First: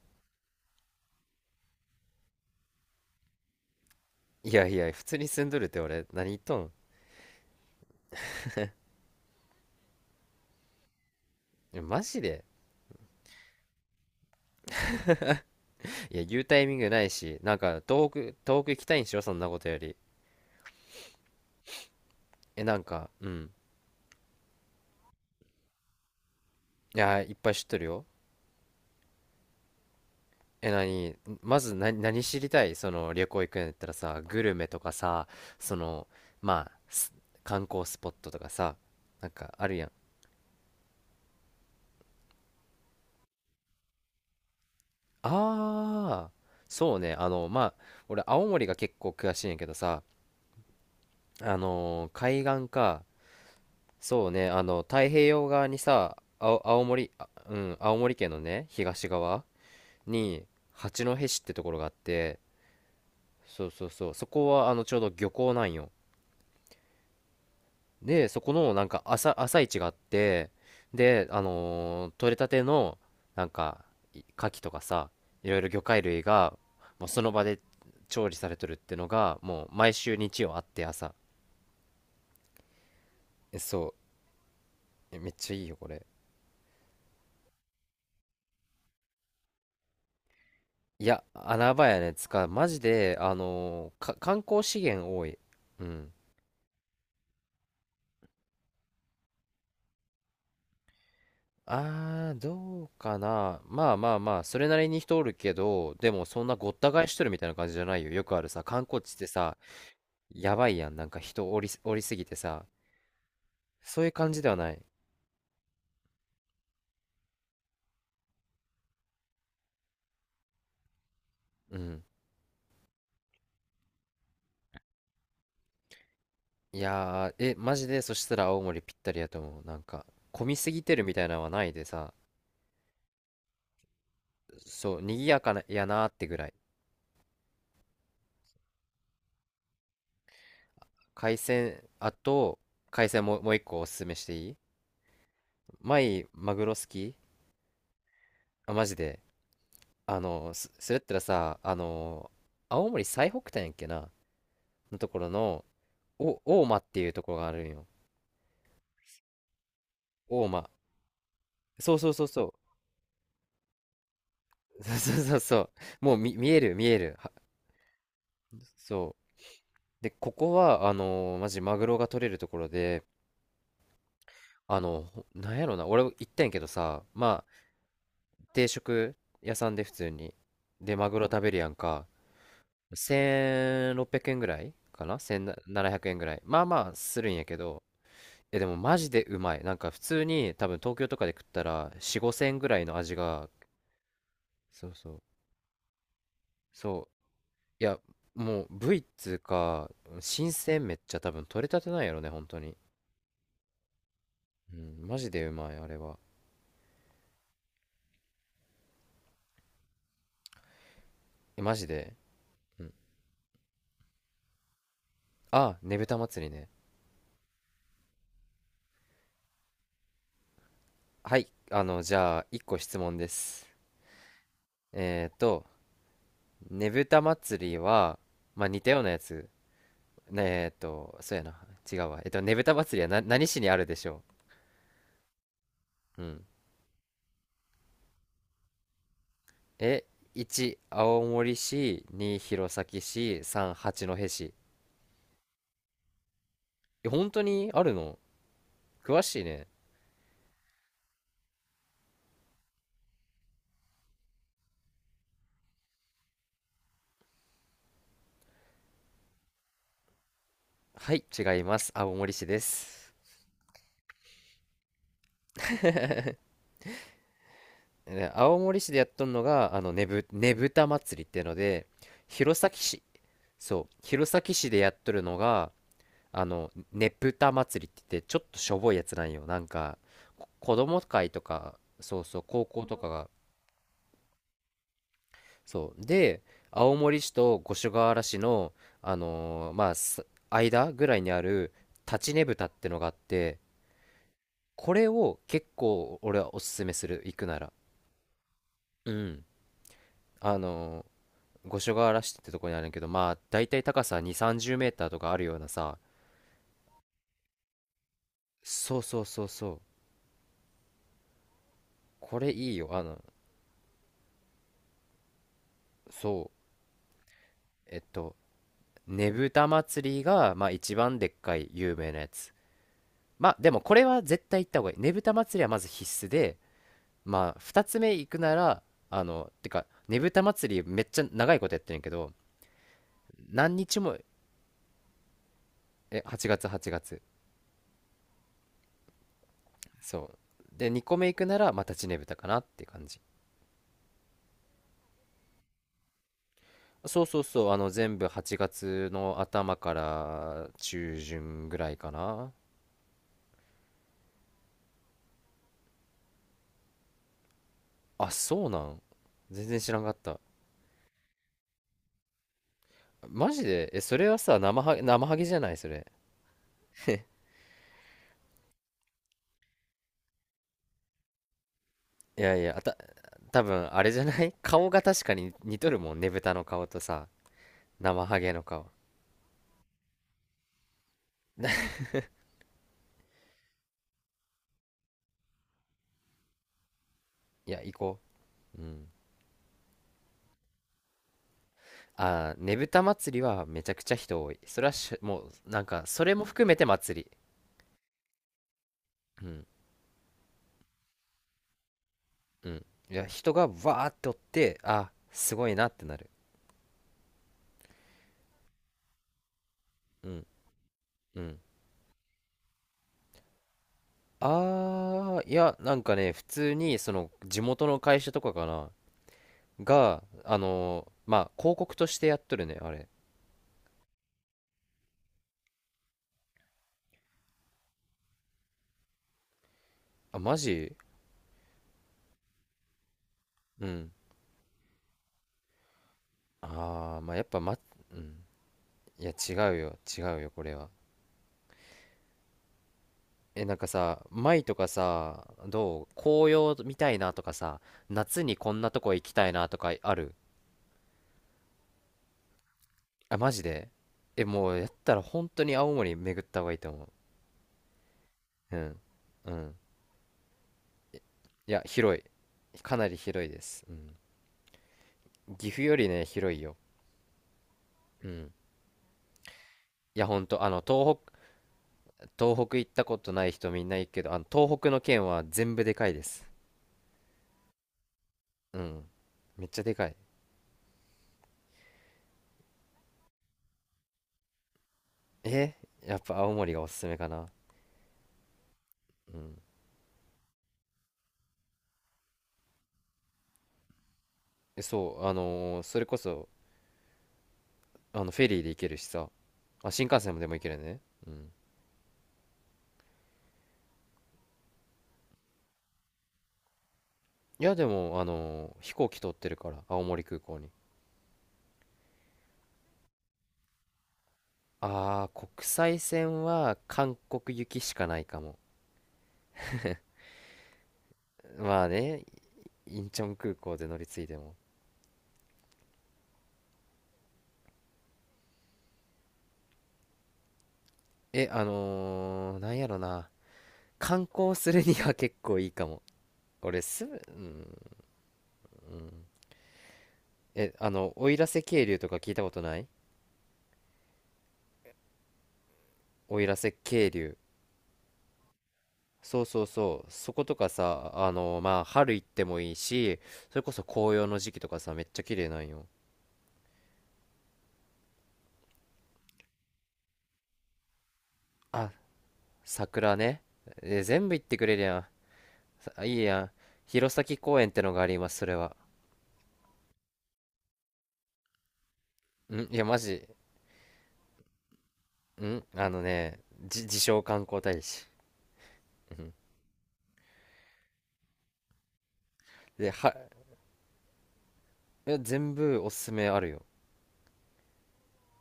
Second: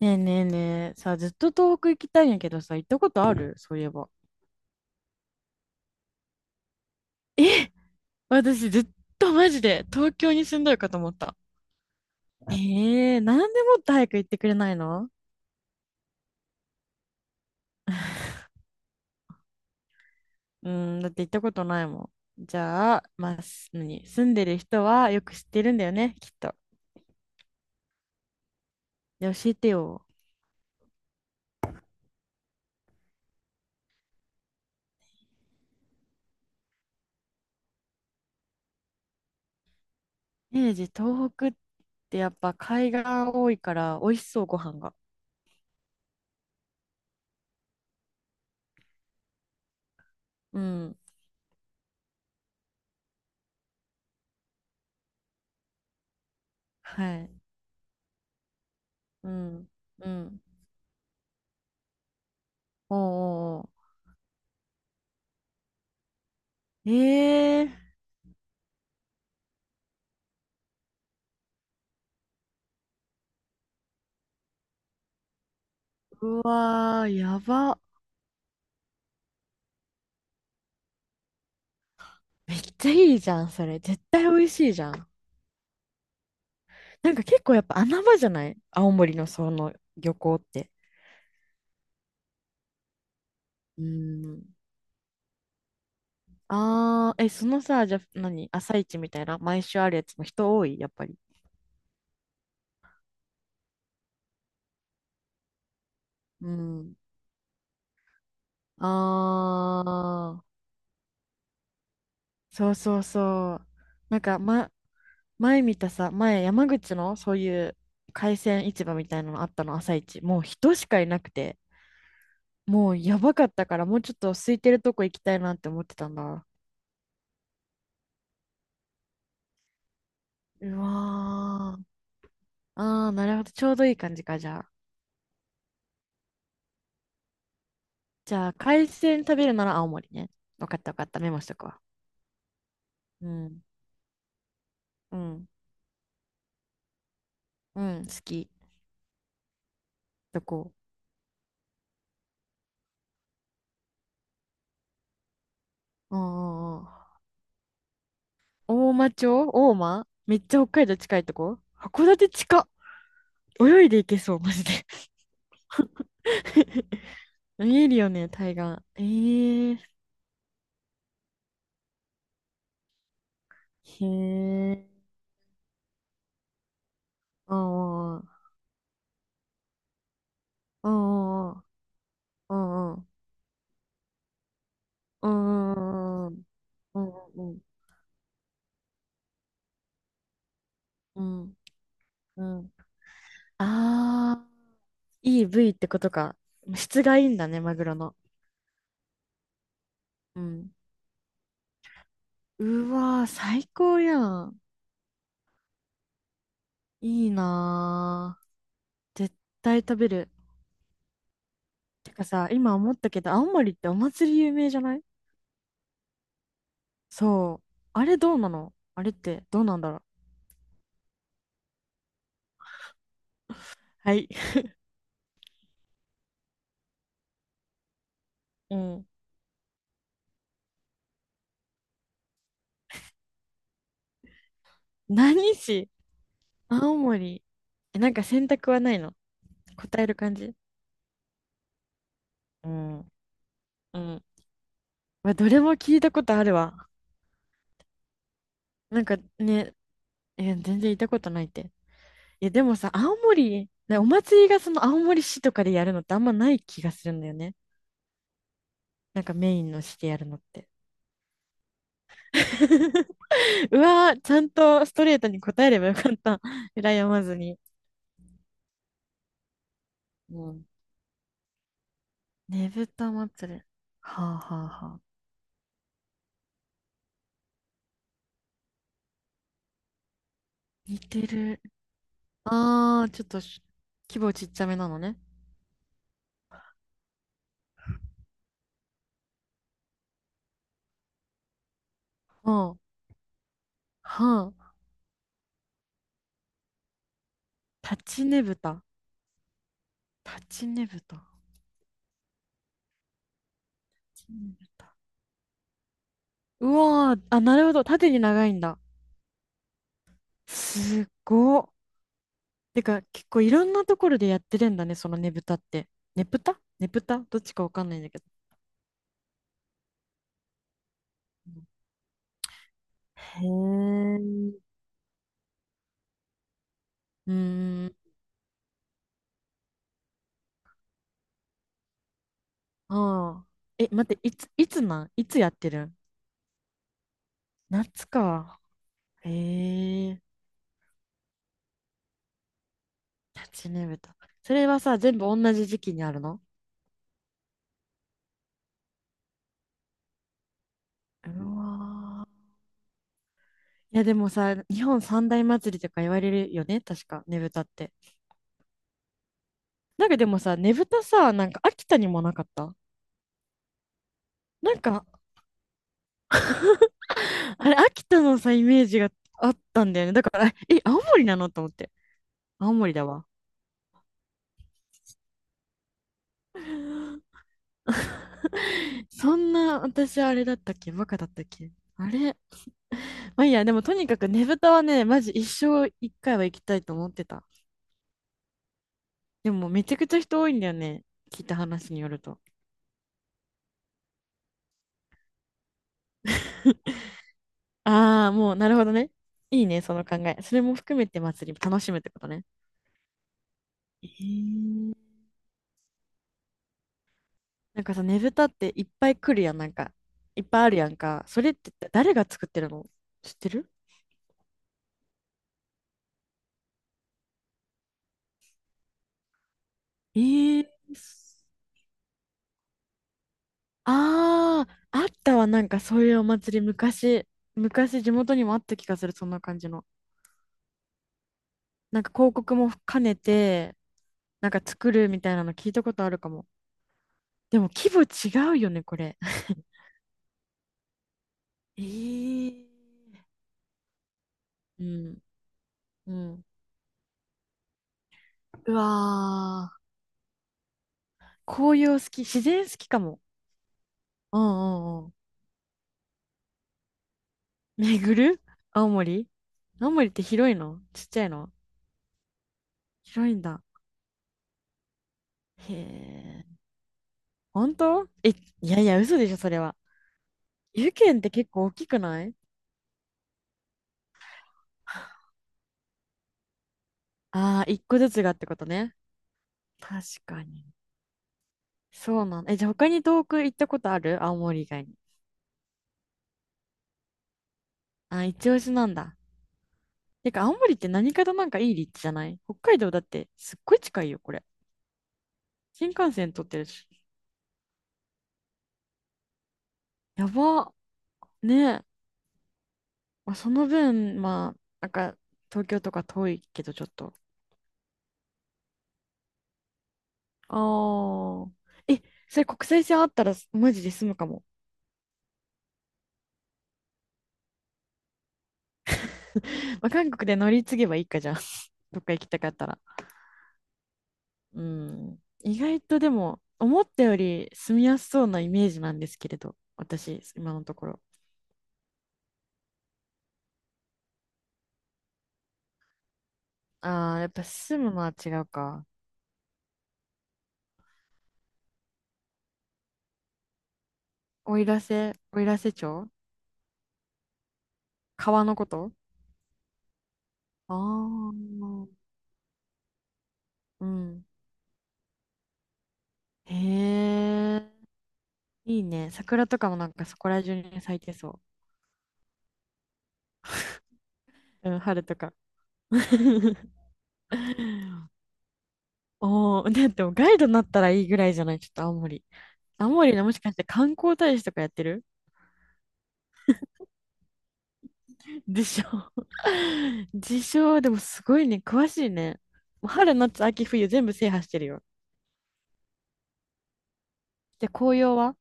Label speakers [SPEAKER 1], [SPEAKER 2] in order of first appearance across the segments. [SPEAKER 1] ねえねえねえ、さあ、ずっと東北行きたいんやけどさ、行ったことある？そういえば。
[SPEAKER 2] いやいや、普通に住んどるって俺、何言っとん？
[SPEAKER 1] 私ずっとマジで東京に住んどるかと思った。
[SPEAKER 2] いやマジで。
[SPEAKER 1] ええ、なんでもっと早く行ってくれないの？
[SPEAKER 2] いや、言うタイミングないし、なんか、遠く行きたいんしろ、そんなことより。
[SPEAKER 1] うん、だって行ったことないもん。じ
[SPEAKER 2] え、なん
[SPEAKER 1] ゃあ、
[SPEAKER 2] か、う
[SPEAKER 1] まあ、
[SPEAKER 2] ん。
[SPEAKER 1] 何、住んでる人はよく知ってるんだよね、きっと。
[SPEAKER 2] いや、いっぱい知っとるよ。
[SPEAKER 1] で、教えてよ。
[SPEAKER 2] え、何、まず何知りたいその、旅行行くんやったらさ、グルメとかさ、その、まあ、観光スポットとかさ、なんか、あるやん。
[SPEAKER 1] イメージ、東北ってやっぱ海岸多いから美味しそう、ご飯が。
[SPEAKER 2] ああ、そうね、あの、まあ、俺、青森が結構詳しいんやけどさ、
[SPEAKER 1] うん、
[SPEAKER 2] あのー海岸か、そうね、あの、太平洋側にさ、青、青森、
[SPEAKER 1] は
[SPEAKER 2] あ
[SPEAKER 1] い。
[SPEAKER 2] うん、青森県のね、東
[SPEAKER 1] う
[SPEAKER 2] 側
[SPEAKER 1] ん、うん。
[SPEAKER 2] に、八戸市ってところがあって、
[SPEAKER 1] おうおう
[SPEAKER 2] そうそ
[SPEAKER 1] お
[SPEAKER 2] うそう、そこは、あの、ちょうど漁港なんよ。
[SPEAKER 1] う。ええー、
[SPEAKER 2] で、そこの、なんか、朝市があって、で、あのー取れたての、なんか、牡蠣とかさ、いろいろ魚介類
[SPEAKER 1] う
[SPEAKER 2] が、も
[SPEAKER 1] わ
[SPEAKER 2] う
[SPEAKER 1] ー、
[SPEAKER 2] その
[SPEAKER 1] や
[SPEAKER 2] 場で
[SPEAKER 1] ば。
[SPEAKER 2] 調理されとるってのが、もう、毎週日曜あって、朝。
[SPEAKER 1] めっちゃいいじゃん、それ。
[SPEAKER 2] そ
[SPEAKER 1] 絶対美味しいじゃん。
[SPEAKER 2] う、めっちゃいいよ、これ。
[SPEAKER 1] なんか結構やっぱ穴場じゃない？青森のその漁港って。
[SPEAKER 2] いや、穴場やね。つか、マジで、あ
[SPEAKER 1] うー
[SPEAKER 2] のーか、観
[SPEAKER 1] ん。
[SPEAKER 2] 光資源多い。うん。
[SPEAKER 1] あー、え、そのさ、じゃあ、何、朝市みたいな、毎週あるやつも人多い、やっぱり？
[SPEAKER 2] あー、どうかな。まあまあまあ、それなりに人おるけど、でもそん
[SPEAKER 1] う
[SPEAKER 2] なごった
[SPEAKER 1] ん。
[SPEAKER 2] 返しとるみたいな感じじゃないよ。よくあるさ、観
[SPEAKER 1] あ
[SPEAKER 2] 光地ってさ、
[SPEAKER 1] ー、
[SPEAKER 2] やばいやん。なんか人おりすぎてさ、
[SPEAKER 1] そうそうそう。
[SPEAKER 2] そういう
[SPEAKER 1] なん
[SPEAKER 2] 感
[SPEAKER 1] か、
[SPEAKER 2] じではない。
[SPEAKER 1] 前見たさ、前山口のそういう海鮮市場みたいなのあったの、朝市。もう人しかいなくて、
[SPEAKER 2] うん。
[SPEAKER 1] もうやばかったから、もうちょっと空いてるとこ行きたいなって思ってたんだ。
[SPEAKER 2] いやー、え、マジで、そしたら青森ぴったりやと思う。なんか、混みす
[SPEAKER 1] う
[SPEAKER 2] ぎてるみたいなのはない
[SPEAKER 1] わ
[SPEAKER 2] で
[SPEAKER 1] ー。
[SPEAKER 2] さ、
[SPEAKER 1] ああ、なるほど。ちょうどいい感じか。じゃあ、
[SPEAKER 2] そう、賑やかな、やなーってぐらい。
[SPEAKER 1] 海鮮食べるなら青森ね。分かった分かった、メ
[SPEAKER 2] 海
[SPEAKER 1] モしとくわ。
[SPEAKER 2] 鮮、あと、海鮮
[SPEAKER 1] う
[SPEAKER 2] も、もう一
[SPEAKER 1] ん、
[SPEAKER 2] 個おすすめしていい？
[SPEAKER 1] うん、
[SPEAKER 2] 前、マグロ好き？
[SPEAKER 1] うん。好き。
[SPEAKER 2] あ、マジで。あ
[SPEAKER 1] ど
[SPEAKER 2] の、す、
[SPEAKER 1] こ？
[SPEAKER 2] それやったらさ、あの、青森最北端やっけなのところの、大間っていう
[SPEAKER 1] ああ。
[SPEAKER 2] ところがあるんよ。
[SPEAKER 1] 大町。大間め
[SPEAKER 2] 大
[SPEAKER 1] っちゃ
[SPEAKER 2] 間。
[SPEAKER 1] 北海道近いとこ、
[SPEAKER 2] そう
[SPEAKER 1] 函
[SPEAKER 2] そうそう
[SPEAKER 1] 館
[SPEAKER 2] そ
[SPEAKER 1] 近。泳いで行けそうマジ
[SPEAKER 2] う。
[SPEAKER 1] で。
[SPEAKER 2] そうそうそうそう。もう見える見える。
[SPEAKER 1] 見えるよね、海岸。
[SPEAKER 2] そ
[SPEAKER 1] えへ。
[SPEAKER 2] う。で、ここは、あのー、マジマグロが取れるところで、あの、なんやろな。俺行ったんやけどさ、ま
[SPEAKER 1] う
[SPEAKER 2] あ、
[SPEAKER 1] ん、うん、
[SPEAKER 2] 定食屋さんで普通に。
[SPEAKER 1] う
[SPEAKER 2] で、マグロ食べ
[SPEAKER 1] ん、う
[SPEAKER 2] る
[SPEAKER 1] ん、
[SPEAKER 2] やんか。1600円ぐらいかな？
[SPEAKER 1] う
[SPEAKER 2] 1700 円ぐ
[SPEAKER 1] ん、う
[SPEAKER 2] らい。
[SPEAKER 1] ん、
[SPEAKER 2] まあまあ
[SPEAKER 1] う
[SPEAKER 2] す
[SPEAKER 1] ん、
[SPEAKER 2] るん
[SPEAKER 1] う
[SPEAKER 2] や
[SPEAKER 1] ん、う
[SPEAKER 2] け
[SPEAKER 1] ん、
[SPEAKER 2] ど、え、でもマジでうまい。なんか普通に多分東京と
[SPEAKER 1] う
[SPEAKER 2] かで食
[SPEAKER 1] ん、
[SPEAKER 2] ったら4、
[SPEAKER 1] う
[SPEAKER 2] 5000
[SPEAKER 1] ん、
[SPEAKER 2] 円
[SPEAKER 1] うん、う
[SPEAKER 2] ぐ
[SPEAKER 1] ん。
[SPEAKER 2] らいの味が、
[SPEAKER 1] ああ。
[SPEAKER 2] そうそう、
[SPEAKER 1] いい部位ってことか。質
[SPEAKER 2] そう、
[SPEAKER 1] がいいんだね、マ
[SPEAKER 2] い
[SPEAKER 1] グロ
[SPEAKER 2] や、
[SPEAKER 1] の。
[SPEAKER 2] もう部位っつうか、
[SPEAKER 1] う
[SPEAKER 2] 新
[SPEAKER 1] ん。
[SPEAKER 2] 鮮めっちゃ多分取れたてなんやろね、本当に。
[SPEAKER 1] うわー、最高やん。
[SPEAKER 2] うん、マジでうまい、あれは。
[SPEAKER 1] いいなー。絶対食べる。
[SPEAKER 2] え、マジ
[SPEAKER 1] て
[SPEAKER 2] で。
[SPEAKER 1] かさ、今
[SPEAKER 2] う
[SPEAKER 1] 思
[SPEAKER 2] ん。
[SPEAKER 1] ったけど、青森ってお祭り有名じゃない？
[SPEAKER 2] あ、ねぶた祭りね。
[SPEAKER 1] そう。あれどうなの？あれってどうなんだろう。
[SPEAKER 2] はい、あの、じゃあ、1個質問です。
[SPEAKER 1] はい。
[SPEAKER 2] えっと、ねぶた祭りは、まあ
[SPEAKER 1] う
[SPEAKER 2] 似たよう
[SPEAKER 1] ん。
[SPEAKER 2] なやつね。そうやな。違うわ。えっと、ねぶた祭りはな、何市にあるでしょ
[SPEAKER 1] 何市？
[SPEAKER 2] う？うん。
[SPEAKER 1] 青森。え、なんか選択はないの？答
[SPEAKER 2] え、
[SPEAKER 1] える感じ？
[SPEAKER 2] 1、青森市、2、
[SPEAKER 1] う
[SPEAKER 2] 弘前
[SPEAKER 1] ん。
[SPEAKER 2] 市、3、
[SPEAKER 1] う
[SPEAKER 2] 八戸
[SPEAKER 1] ん。
[SPEAKER 2] 市。
[SPEAKER 1] まどれも聞いたことあるわ。
[SPEAKER 2] え、本当にあるの？
[SPEAKER 1] なんか
[SPEAKER 2] 詳しいね。
[SPEAKER 1] ね、え、全然いたことないって。いや、でもさ、青森、お祭りがその青森市とかでやるのってあんまない気がするんだよね。なんかメインの市でやるのって。
[SPEAKER 2] はい、違います。青森市です。
[SPEAKER 1] うわー、ちゃんとストレートに答えればよかった。羨まずに。
[SPEAKER 2] ね、青森市でやっとんのが、あの、
[SPEAKER 1] う
[SPEAKER 2] ね
[SPEAKER 1] ん。
[SPEAKER 2] ぶた祭りってので、弘
[SPEAKER 1] ね
[SPEAKER 2] 前
[SPEAKER 1] ぶ
[SPEAKER 2] 市、
[SPEAKER 1] た祭り。
[SPEAKER 2] そう、
[SPEAKER 1] はあ
[SPEAKER 2] 弘前
[SPEAKER 1] はあ
[SPEAKER 2] 市でや
[SPEAKER 1] は
[SPEAKER 2] っ
[SPEAKER 1] あ。
[SPEAKER 2] とるのが、あの、ねぷた祭りって言って、ちょっとしょぼいやつなんよ。なんか、子
[SPEAKER 1] 似
[SPEAKER 2] 供
[SPEAKER 1] て
[SPEAKER 2] 会と
[SPEAKER 1] る。
[SPEAKER 2] か、そうそう、高校と
[SPEAKER 1] あ
[SPEAKER 2] か
[SPEAKER 1] ー、ちょっ
[SPEAKER 2] が、
[SPEAKER 1] とし規模ちっちゃめなのね。
[SPEAKER 2] そうで青森市と五所川原市の、あのーまあ、間ぐらいにある立ちねぶたっ
[SPEAKER 1] は
[SPEAKER 2] てのがあって、
[SPEAKER 1] あ、はあ。
[SPEAKER 2] これを結構俺はおすすめする、行くなら。
[SPEAKER 1] 立ちねぶた。
[SPEAKER 2] うん。
[SPEAKER 1] 立
[SPEAKER 2] あ
[SPEAKER 1] ちねぶ
[SPEAKER 2] のー
[SPEAKER 1] た。
[SPEAKER 2] 五所川原市ってとこにあるんだけど、まあだいたい高さ
[SPEAKER 1] 立
[SPEAKER 2] 2
[SPEAKER 1] ち
[SPEAKER 2] 3
[SPEAKER 1] ね
[SPEAKER 2] 0
[SPEAKER 1] ぶ
[SPEAKER 2] メー
[SPEAKER 1] た。
[SPEAKER 2] ターとかあるようなさ。
[SPEAKER 1] うわー、あ、なるほど。縦に長いんだ。
[SPEAKER 2] そうそうそうそう。
[SPEAKER 1] すごっ。
[SPEAKER 2] これいい
[SPEAKER 1] て
[SPEAKER 2] よ、あ
[SPEAKER 1] か、
[SPEAKER 2] の。
[SPEAKER 1] 結構いろんなところでやってるんだね、そのねぶたって。ね
[SPEAKER 2] そ
[SPEAKER 1] ぶ
[SPEAKER 2] う、
[SPEAKER 1] たねぶたどっちかわかんな
[SPEAKER 2] え
[SPEAKER 1] い
[SPEAKER 2] っ
[SPEAKER 1] んだけど。
[SPEAKER 2] と、ねぶた祭りが、まあ、一番でっかい有名なやつ。
[SPEAKER 1] へえ。
[SPEAKER 2] まあでもこれ
[SPEAKER 1] う
[SPEAKER 2] は絶
[SPEAKER 1] ん。
[SPEAKER 2] 対行った方がいい。ねぶた祭りはまず必須で、
[SPEAKER 1] う
[SPEAKER 2] まあ2
[SPEAKER 1] ーん。
[SPEAKER 2] つ目行くなら、てかねぶた祭りめっちゃ長いことやってるんやけど、
[SPEAKER 1] ああ。
[SPEAKER 2] 何
[SPEAKER 1] え、
[SPEAKER 2] 日
[SPEAKER 1] 待っ
[SPEAKER 2] も。
[SPEAKER 1] て、いつやってるん？
[SPEAKER 2] 8月、8月。
[SPEAKER 1] 夏か。へえ。
[SPEAKER 2] そうで2個目行くならまたちねぶたかなって感じ。
[SPEAKER 1] 夏ねぶた。それはさ、全部同じ時期にあるの？
[SPEAKER 2] そうそうそう、全部8月の頭から中
[SPEAKER 1] う
[SPEAKER 2] 旬ぐらいか
[SPEAKER 1] わー。
[SPEAKER 2] な。
[SPEAKER 1] いや、でもさ、日本三大祭りとか言われるよね、確か、ねぶたって。
[SPEAKER 2] あ、そうなん？全然知らん
[SPEAKER 1] なん
[SPEAKER 2] かっ
[SPEAKER 1] かで
[SPEAKER 2] た。
[SPEAKER 1] もさ、ねぶたさ、なんか秋田にもなかった？
[SPEAKER 2] マジで？それはさ、
[SPEAKER 1] なん
[SPEAKER 2] 生ハゲ、
[SPEAKER 1] か
[SPEAKER 2] 生ハゲじゃないそれ？
[SPEAKER 1] あれ、秋田のさ、イメージがあったんだよね。だから、え、青森なのと思って。
[SPEAKER 2] いやい
[SPEAKER 1] 青
[SPEAKER 2] やあ
[SPEAKER 1] 森
[SPEAKER 2] た
[SPEAKER 1] だわ。
[SPEAKER 2] 多分あれじゃない？ 顔が確かに似とるもんねぶたの顔とさ、生ハゲの顔。
[SPEAKER 1] そんな、私あれだったっけ？バカだったっけ？あれ、まあいいや、でもとにかくねぶたはね、マジ一生一回は行きたいと思ってた。
[SPEAKER 2] いや、行こ。うん。
[SPEAKER 1] でもめちゃくちゃ人多いんだよね。聞いた話によると。
[SPEAKER 2] あー、ねぶた祭りはめちゃくちゃ人多い。それはしもう、なんか、それも含めて祭り。
[SPEAKER 1] ああ、もうなるほどね。
[SPEAKER 2] う
[SPEAKER 1] い
[SPEAKER 2] ん、
[SPEAKER 1] いね、その考え。それも含めて祭り楽しむってことね。
[SPEAKER 2] うん。いや、人がわー
[SPEAKER 1] へ
[SPEAKER 2] っておって、
[SPEAKER 1] え。
[SPEAKER 2] あ、すごいなってなる。
[SPEAKER 1] なんかさ、ねぶたっていっぱい来るやん、なんか。
[SPEAKER 2] う
[SPEAKER 1] いっ
[SPEAKER 2] ん、
[SPEAKER 1] ぱいあるやんか。
[SPEAKER 2] う
[SPEAKER 1] それっ
[SPEAKER 2] ん。
[SPEAKER 1] て誰が作ってるの？知ってる？
[SPEAKER 2] あー、いや、なんかね、普通に、その、地元の会社とかかな、
[SPEAKER 1] え
[SPEAKER 2] が、あ
[SPEAKER 1] ー、
[SPEAKER 2] のーまあ、広告としてやっとるね、あれ。
[SPEAKER 1] ああ、あったわ、なんかそういうお祭り、昔、昔地元にもあった気がする、そんな感じの。
[SPEAKER 2] あ、マジ？
[SPEAKER 1] なんか広告も兼ねて、
[SPEAKER 2] うん。
[SPEAKER 1] なんか作るみたいなの聞いたことあるかも。
[SPEAKER 2] あー、まあ、やっ
[SPEAKER 1] で
[SPEAKER 2] ぱ、
[SPEAKER 1] も
[SPEAKER 2] ま、
[SPEAKER 1] 規模
[SPEAKER 2] うん。
[SPEAKER 1] 違うよね、これ。
[SPEAKER 2] いや、違うよ、違うよ、これは。
[SPEAKER 1] えー、
[SPEAKER 2] え、なんかさ、舞と
[SPEAKER 1] う
[SPEAKER 2] か
[SPEAKER 1] ん、
[SPEAKER 2] さ、ど
[SPEAKER 1] う
[SPEAKER 2] う
[SPEAKER 1] ん。
[SPEAKER 2] 紅葉見たいなとかさ、夏にこ
[SPEAKER 1] う
[SPEAKER 2] んなとこ行きたいな
[SPEAKER 1] わ
[SPEAKER 2] と
[SPEAKER 1] ー、
[SPEAKER 2] かある？
[SPEAKER 1] 紅葉好き、自然好きかも。
[SPEAKER 2] あ、マジで？
[SPEAKER 1] うん、
[SPEAKER 2] え、もうやっ
[SPEAKER 1] うん、うん。
[SPEAKER 2] たら本当に青森巡った方がいいと思
[SPEAKER 1] 巡る？
[SPEAKER 2] う。う
[SPEAKER 1] 青
[SPEAKER 2] ん。
[SPEAKER 1] 森？
[SPEAKER 2] うん。
[SPEAKER 1] 青森って広いの？ちっちゃいの？
[SPEAKER 2] いや、広い。かなり
[SPEAKER 1] 広いん
[SPEAKER 2] 広いで
[SPEAKER 1] だ。
[SPEAKER 2] す。うん。岐
[SPEAKER 1] へ
[SPEAKER 2] 阜よりね、
[SPEAKER 1] え。
[SPEAKER 2] 広いよ。
[SPEAKER 1] 本当？
[SPEAKER 2] う
[SPEAKER 1] え、い
[SPEAKER 2] ん。
[SPEAKER 1] やいや、嘘でしょ、それは。
[SPEAKER 2] いや、ほんと、あの、
[SPEAKER 1] 湯
[SPEAKER 2] 東
[SPEAKER 1] 県って
[SPEAKER 2] 北、
[SPEAKER 1] 結構大きくない？
[SPEAKER 2] 東北行ったことない人みんないけど、あの、東北の
[SPEAKER 1] あ
[SPEAKER 2] 県は全部でかいです。
[SPEAKER 1] あー、一個ずつがってこと
[SPEAKER 2] う
[SPEAKER 1] ね。
[SPEAKER 2] ん。めっちゃで
[SPEAKER 1] 確
[SPEAKER 2] かい。
[SPEAKER 1] かに。そうなんだ。え、じゃあ他に遠く行ったことある？青森以外に。
[SPEAKER 2] えやっぱ青森がおすすめかな。
[SPEAKER 1] あ、一押しなんだ。
[SPEAKER 2] うん。
[SPEAKER 1] てか、青森って何かとなんかいい立地じゃない？北海道だってすっごい近いよ、これ。
[SPEAKER 2] えそう、あのー
[SPEAKER 1] 新
[SPEAKER 2] それ
[SPEAKER 1] 幹
[SPEAKER 2] こ
[SPEAKER 1] 線通っ
[SPEAKER 2] そ、
[SPEAKER 1] てるし。
[SPEAKER 2] あのフェリーで行けるしさ、あ、新幹
[SPEAKER 1] や
[SPEAKER 2] 線もでも行け
[SPEAKER 1] ば。
[SPEAKER 2] るね。うん。
[SPEAKER 1] ねえ。まあ、その分、まあ、なんか、東京とか遠いけど、ちょっと。
[SPEAKER 2] いやでもあのー飛行機通ってるから青森空港に。
[SPEAKER 1] ああ。え、それ国際線あったらマジで済むかも。
[SPEAKER 2] あー国際線は韓国行きしかないかも。
[SPEAKER 1] まあ、韓国で乗り継げばいいかじゃん。
[SPEAKER 2] まあ
[SPEAKER 1] どっか行
[SPEAKER 2] ね。
[SPEAKER 1] きたかったら。
[SPEAKER 2] インチョン空港で乗り継いでも。
[SPEAKER 1] うん。意外とでも、思ったより住みやすそうなイメージなんですけれど、私、今のところ。
[SPEAKER 2] あのー、なんやろな、観光するには結構いいかも。俺、
[SPEAKER 1] ああ、やっ
[SPEAKER 2] う
[SPEAKER 1] ぱ
[SPEAKER 2] ん。
[SPEAKER 1] 住むのは違うか。
[SPEAKER 2] あの奥入瀬渓流とか聞いたことない？
[SPEAKER 1] おいらせ、おいらせ町？
[SPEAKER 2] 奥入瀬渓流。
[SPEAKER 1] 川のこと？
[SPEAKER 2] そうそうそう。そことか
[SPEAKER 1] あ
[SPEAKER 2] さ、あ
[SPEAKER 1] あ。
[SPEAKER 2] の、まあ、春行ってもいいし、それこそ
[SPEAKER 1] う
[SPEAKER 2] 紅
[SPEAKER 1] ん。
[SPEAKER 2] 葉の時期とかさ、めっちゃ綺麗なんよ。
[SPEAKER 1] へえ、いいね。桜とかもなんかそこら中に咲いてそ
[SPEAKER 2] あ、桜ね。え、全部行ってく
[SPEAKER 1] う。う
[SPEAKER 2] れ
[SPEAKER 1] ん、
[SPEAKER 2] るや
[SPEAKER 1] 春
[SPEAKER 2] ん。
[SPEAKER 1] とか。
[SPEAKER 2] さいいやん。弘前公園ってのがあります、それは。
[SPEAKER 1] おー、だってもうガイドになったらいいぐらいじゃない？ちょっと青森。
[SPEAKER 2] いや、
[SPEAKER 1] 青
[SPEAKER 2] マ
[SPEAKER 1] 森の
[SPEAKER 2] ジ。
[SPEAKER 1] もしかして観光大使とかやってる？
[SPEAKER 2] あのね、自称観光大使。
[SPEAKER 1] でしょ？
[SPEAKER 2] うん。
[SPEAKER 1] 自称、でもすごいね、詳しいね。も
[SPEAKER 2] で、
[SPEAKER 1] う
[SPEAKER 2] は、
[SPEAKER 1] 春、夏、秋、冬全部制覇してるよ。
[SPEAKER 2] え全部おすすめあるよ。
[SPEAKER 1] じゃあ紅葉は？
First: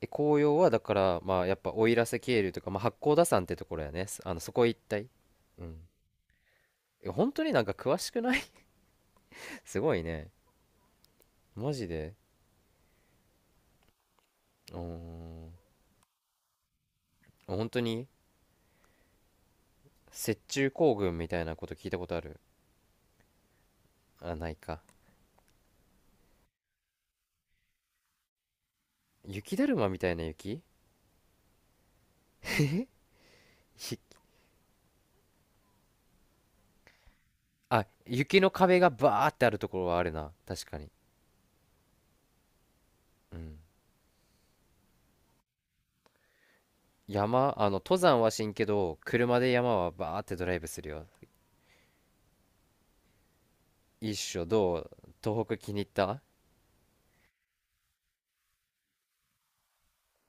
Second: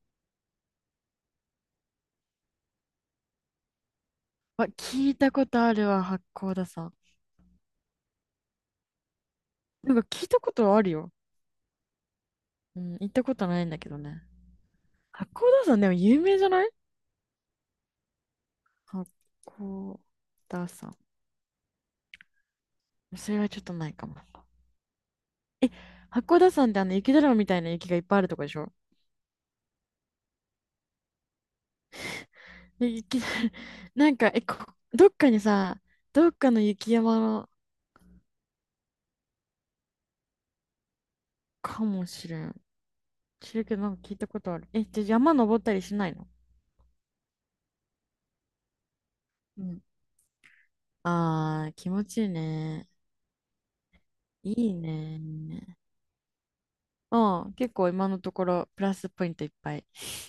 [SPEAKER 2] え、紅葉はだから、まあ、やっぱ奥入瀬渓流とか、まあ、八甲田山ってところやね。あの、そこ
[SPEAKER 1] わ、
[SPEAKER 2] 一帯。
[SPEAKER 1] 聞いたこと
[SPEAKER 2] う
[SPEAKER 1] あ
[SPEAKER 2] ん。
[SPEAKER 1] るわ、八甲田山。
[SPEAKER 2] え、本当になんか詳しくない？ すご
[SPEAKER 1] なん
[SPEAKER 2] い
[SPEAKER 1] か聞い
[SPEAKER 2] ね。
[SPEAKER 1] たことはあるよ。
[SPEAKER 2] マジで。
[SPEAKER 1] うん、行ったことないんだけどね。
[SPEAKER 2] うー
[SPEAKER 1] 八甲
[SPEAKER 2] ん。
[SPEAKER 1] 田山でも有名じゃない？
[SPEAKER 2] 本当に？
[SPEAKER 1] 八甲
[SPEAKER 2] 雪
[SPEAKER 1] 田
[SPEAKER 2] 中
[SPEAKER 1] 山。
[SPEAKER 2] 行軍みたいなこと聞いたことある？
[SPEAKER 1] それはちょっとないかも。
[SPEAKER 2] あ、ないか。
[SPEAKER 1] え、八甲田山ってあの雪だるまみたいな雪がいっぱいあるとこでしょ？
[SPEAKER 2] 雪だるまみたいな雪？
[SPEAKER 1] で雪
[SPEAKER 2] ひ
[SPEAKER 1] なんか、え、どっかにさ、どっかの雪山
[SPEAKER 2] あ、雪の壁がバーってあるところはあるな確かに。
[SPEAKER 1] かもしれん。
[SPEAKER 2] う
[SPEAKER 1] 知
[SPEAKER 2] ん。
[SPEAKER 1] るけど、なんか聞いたことある。え、じゃあ山登ったりしないの？
[SPEAKER 2] 山、登山はしんけど車で
[SPEAKER 1] う
[SPEAKER 2] 山
[SPEAKER 1] ん。
[SPEAKER 2] はバーってドライブするよ。
[SPEAKER 1] あー、気持ちいいね。
[SPEAKER 2] 一緒
[SPEAKER 1] いい
[SPEAKER 2] どう？東北気
[SPEAKER 1] ね。
[SPEAKER 2] に入った？
[SPEAKER 1] うん、結構今のところプラスポイントいっぱい。